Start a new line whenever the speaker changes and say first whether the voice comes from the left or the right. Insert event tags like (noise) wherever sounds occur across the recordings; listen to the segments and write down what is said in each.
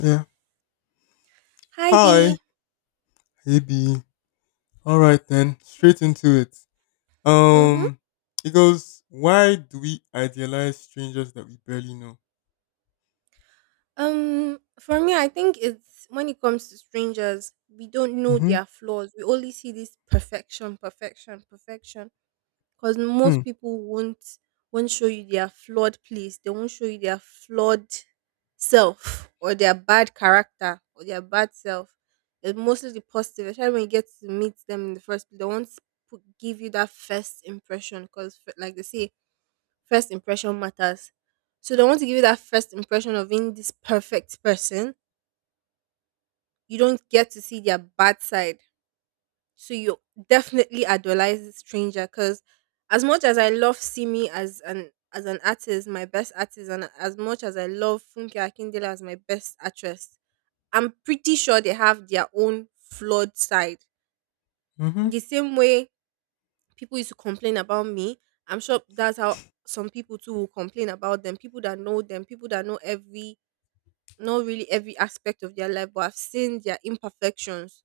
left: Yeah.
right: Hi
left: Hi.
right: Dee.
left: Hey B. All right then. Straight into it.
right: Mm-hmm.
left: Um, it goes. Why do we idealize strangers that we barely know?
right: For me, I think it's when it comes to strangers, we don't know
left: Mm-hmm.
right: their flaws. We only see this perfection, perfection, perfection. Because
left: Hmm.
right: most people won't show you their flawed place. They won't show you their flawed self or their bad character or their bad self. It's mostly the positive. Especially when you get to meet them in the first place, they won't put, give you that first impression. Because like they say, first impression matters. So they want to give you that first impression of being this perfect person. You don't get to see their bad side. So you definitely idolize this stranger because as much as I love Simi as an artist, my best artist, and as much as I love Funke Akindele as my best actress, I'm pretty sure they have their own flawed side.
left: Mm-hmm.
right: The same way people used to complain about me, I'm sure that's how some people too will complain about them. People that know them, people that know every not really every aspect of their life, but I've seen their imperfections.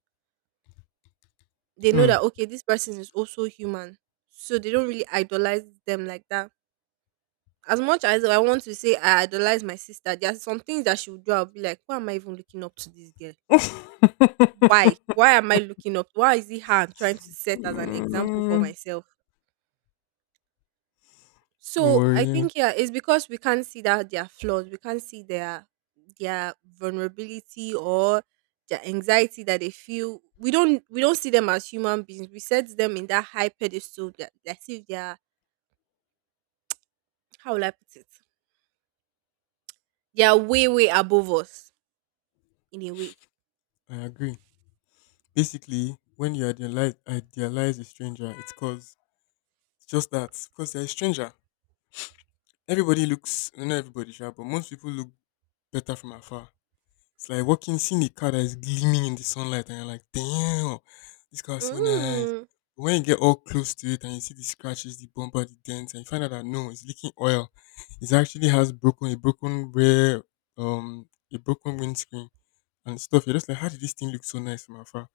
right: They know that okay, this person is also human, so they don't really idolize them like that. As much as I want to say I idolize my sister, there are some things that she would do. I'll be like, why am I even looking up to this girl?
left: Hmm.
right: Why?
left: (laughs)
right: Why am I looking up? Why is it her I'm trying to set as an example for
left: Mm.
right: myself?
left: Don't
right: So
left: worry,
right: I
left: yeah.
right: think yeah, it's because we can't see that their flaws, we can't see their vulnerability or their anxiety that they feel. We don't see them as human beings. We set them in that high pedestal that as if they are, how will I put it? They are way way above us in a way.
left: I agree. Basically, when you idealize a stranger, it's cause it's just that because they're a stranger. Everybody looks not everybody, sure, but most people look better from afar. It's like walking, seeing a car that is gleaming in the sunlight, and you're like, damn, this car is so nice.
right: Mm,
left: But when you get all close to it and you see the scratches, the bumper, the dents, and you find out that no, it's leaking oil. It actually has broken a broken rear, um, a broken windscreen and stuff. You're just like, how did this thing look so nice from afar?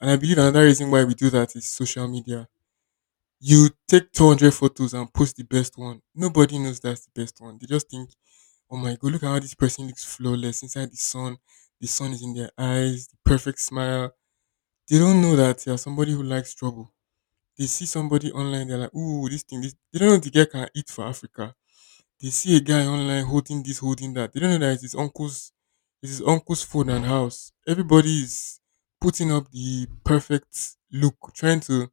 left: And I believe another reason why we do that is social media. You take 200 photos and post the best one. Nobody knows that's the best one. They just think, oh my God, look at how this person looks flawless inside the sun. The sun is in their eyes, the perfect smile. They don't know that you're somebody who likes trouble. They see somebody online, they're like, ooh, this thing, this. They don't know the guy can eat for Africa. They see a guy online holding this, holding that. They don't know that it's his uncle's phone and house. Everybody is putting up the perfect look, trying to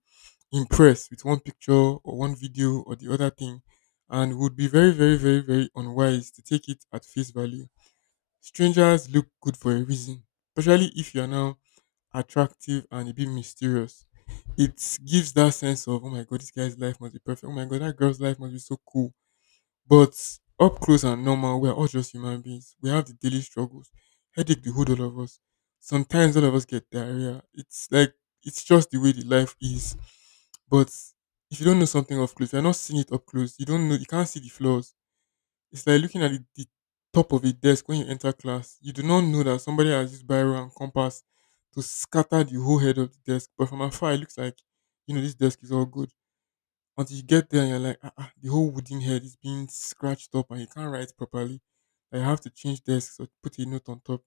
left: impressed with one picture or one video or the other thing and would be very, very, very, very unwise to take it at face value. Strangers look good for a reason, especially if you're now attractive and a bit mysterious. It gives that sense of, oh my god, this guy's life must be perfect. Oh my god, that girl's life must be so cool. But up close and normal, we're all just human beings. We have the daily struggles. Headache behold all of us. Sometimes all of us get diarrhea. It's like, it's just the way the life is, but if you don't know something up close, you're not seeing it up close. You don't know. You can't see the flaws. It's like looking at the top of a desk when you enter class. You do not know that somebody has used biro and compass to scatter the whole head of the desk. But from afar, it looks like you know this desk is all good. Until you get there, and you're like, ah, ah, the whole wooden head is being scratched up, and you can't write properly. I have to change desks or put a note on top.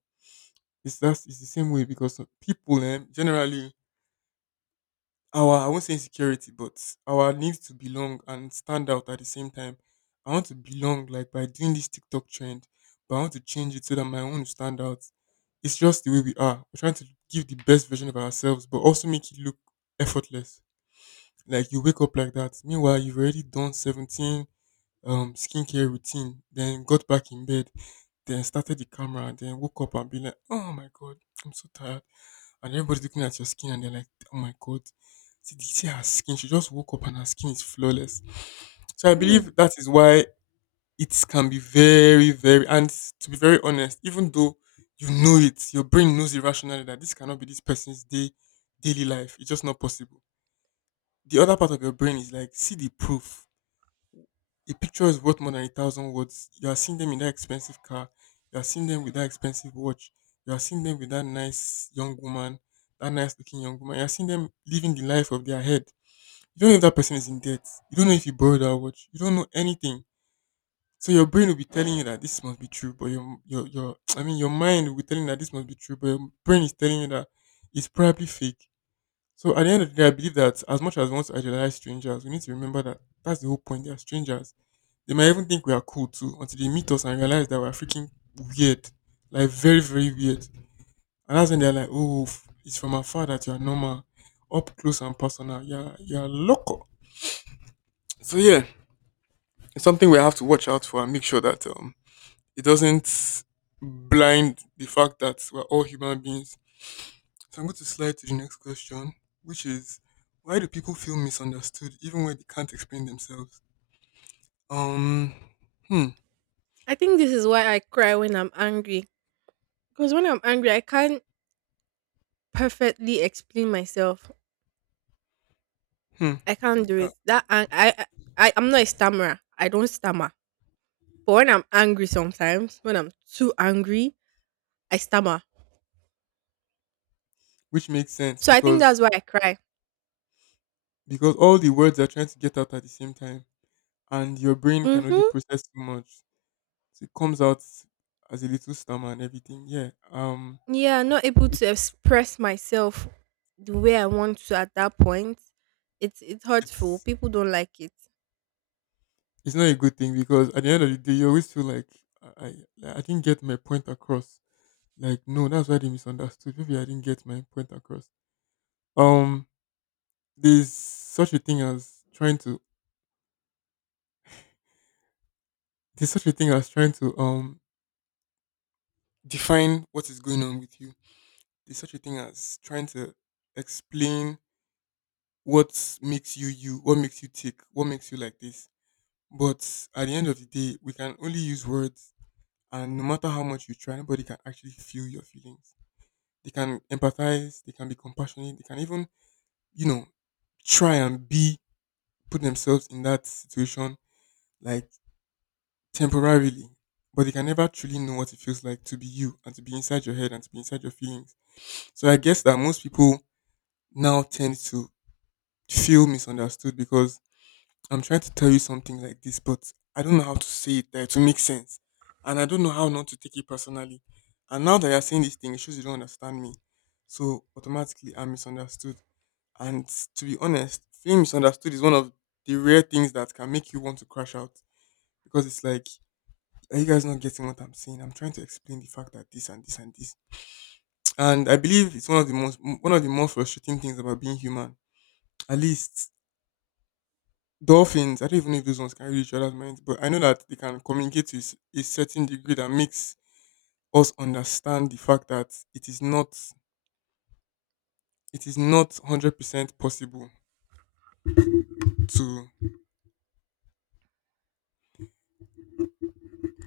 left: It's the same way because people, generally, our, I won't say insecurity, but our need to belong and stand out at the same time. I want to belong like by doing this TikTok trend, but I want to change it so that my own will stand out. It's just the way we are. We're trying to give the best version of ourselves, but also make it look effortless. Like you wake up like that. Meanwhile, you've already done 17 skincare routine, then got back in bed. Then started the camera, then woke up and be like, oh my god, I'm so tired. And everybody's looking at your skin and they're like, oh my god, see, did you see her skin? She just woke up and her skin is flawless. So I believe
right: mm.
left: that is why it can be very, very, and to be very honest, even though you know it, your brain knows irrationally that this cannot be this person's day, daily life. It's just not possible. The other part of your brain is like, see the proof, a picture is worth more than a thousand words. You are seeing them in that expensive car. You are seeing them with that expensive watch. You are seeing them with that nice young woman, that nice looking young woman. You are seeing them living the life of their head. You don't know if that person is in debt. You don't know if you borrowed that watch. You don't know anything. So your brain will be telling you that this must be true, but your (tsk) I mean your mind will be telling you that this must be true, but your brain is telling you that it's probably fake. So at the end of the day, I believe that as much as we want to idealize strangers, we need to remember that that's the whole point. They are strangers. They might even think we are cool too until they meet us and realize that we're freaking weird, like very, very weird. And that's when they're like, "Oh, it's from afar that you are normal, up close and personal. You're loco." So yeah, it's something we have to watch out for and make sure that it doesn't blind the fact that we're all human beings. So I'm going to slide to the next question, which is why do people feel misunderstood even when they can't explain themselves? Um, hmm,
right: I think this is why I cry when I'm angry, because when I'm angry, I can't perfectly explain myself.
left: hmm,
right: I can't do
left: uh,
right: it. That ang- I- I'm not a stammerer. I don't stammer. But when I'm angry sometimes, when I'm too angry, I stammer.
left: which makes sense
right: So I think
left: because
right: that's why I cry.
left: all the words are trying to get out at the same time, and your brain can only
right: Mm-hmm.
left: process too much, so it comes out as a little stammer and everything. Yeah,
right: Yeah, not able
left: it,
right: to express myself the way I want to at that point. It's hurtful.
left: it's
right: People don't like it.
left: it's not a good thing because at the end of the day, you always feel like, I I, like, I didn't get my point across. Like no, that's why they misunderstood. Maybe I didn't get my point across. Um, there's such a thing as trying to, there's such a thing as trying to define what is going on with you. There's such a thing as trying to explain what makes you you, what makes you tick, what makes you like this. But at the end of the day, we can only use words, and no matter how much you try, nobody can actually feel your feelings. They can empathize, they can be compassionate, they can even you know try and be, put themselves in that situation. Like temporarily, but they can never truly know what it feels like to be you and to be inside your head and to be inside your feelings. So I guess that most people now tend to feel misunderstood because I'm trying to tell you something like this, but I don't know how to say it that to make sense. And I don't know how not to take it personally. And now that you're saying this thing, it shows you don't understand me. So automatically I'm misunderstood. And to be honest, feeling misunderstood is one of the rare things that can make you want to crash out because it's like, are you guys not getting what I'm saying? I'm trying to explain the fact that this and this and this. And I believe it's one of the more frustrating things about being human. At least dolphins, I don't even know if those ones can read each other's minds, but I know that they can communicate to a a certain degree that makes us understand the fact that it is not 100% possible to,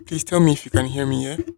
left: please tell me if you can hear me, yeah?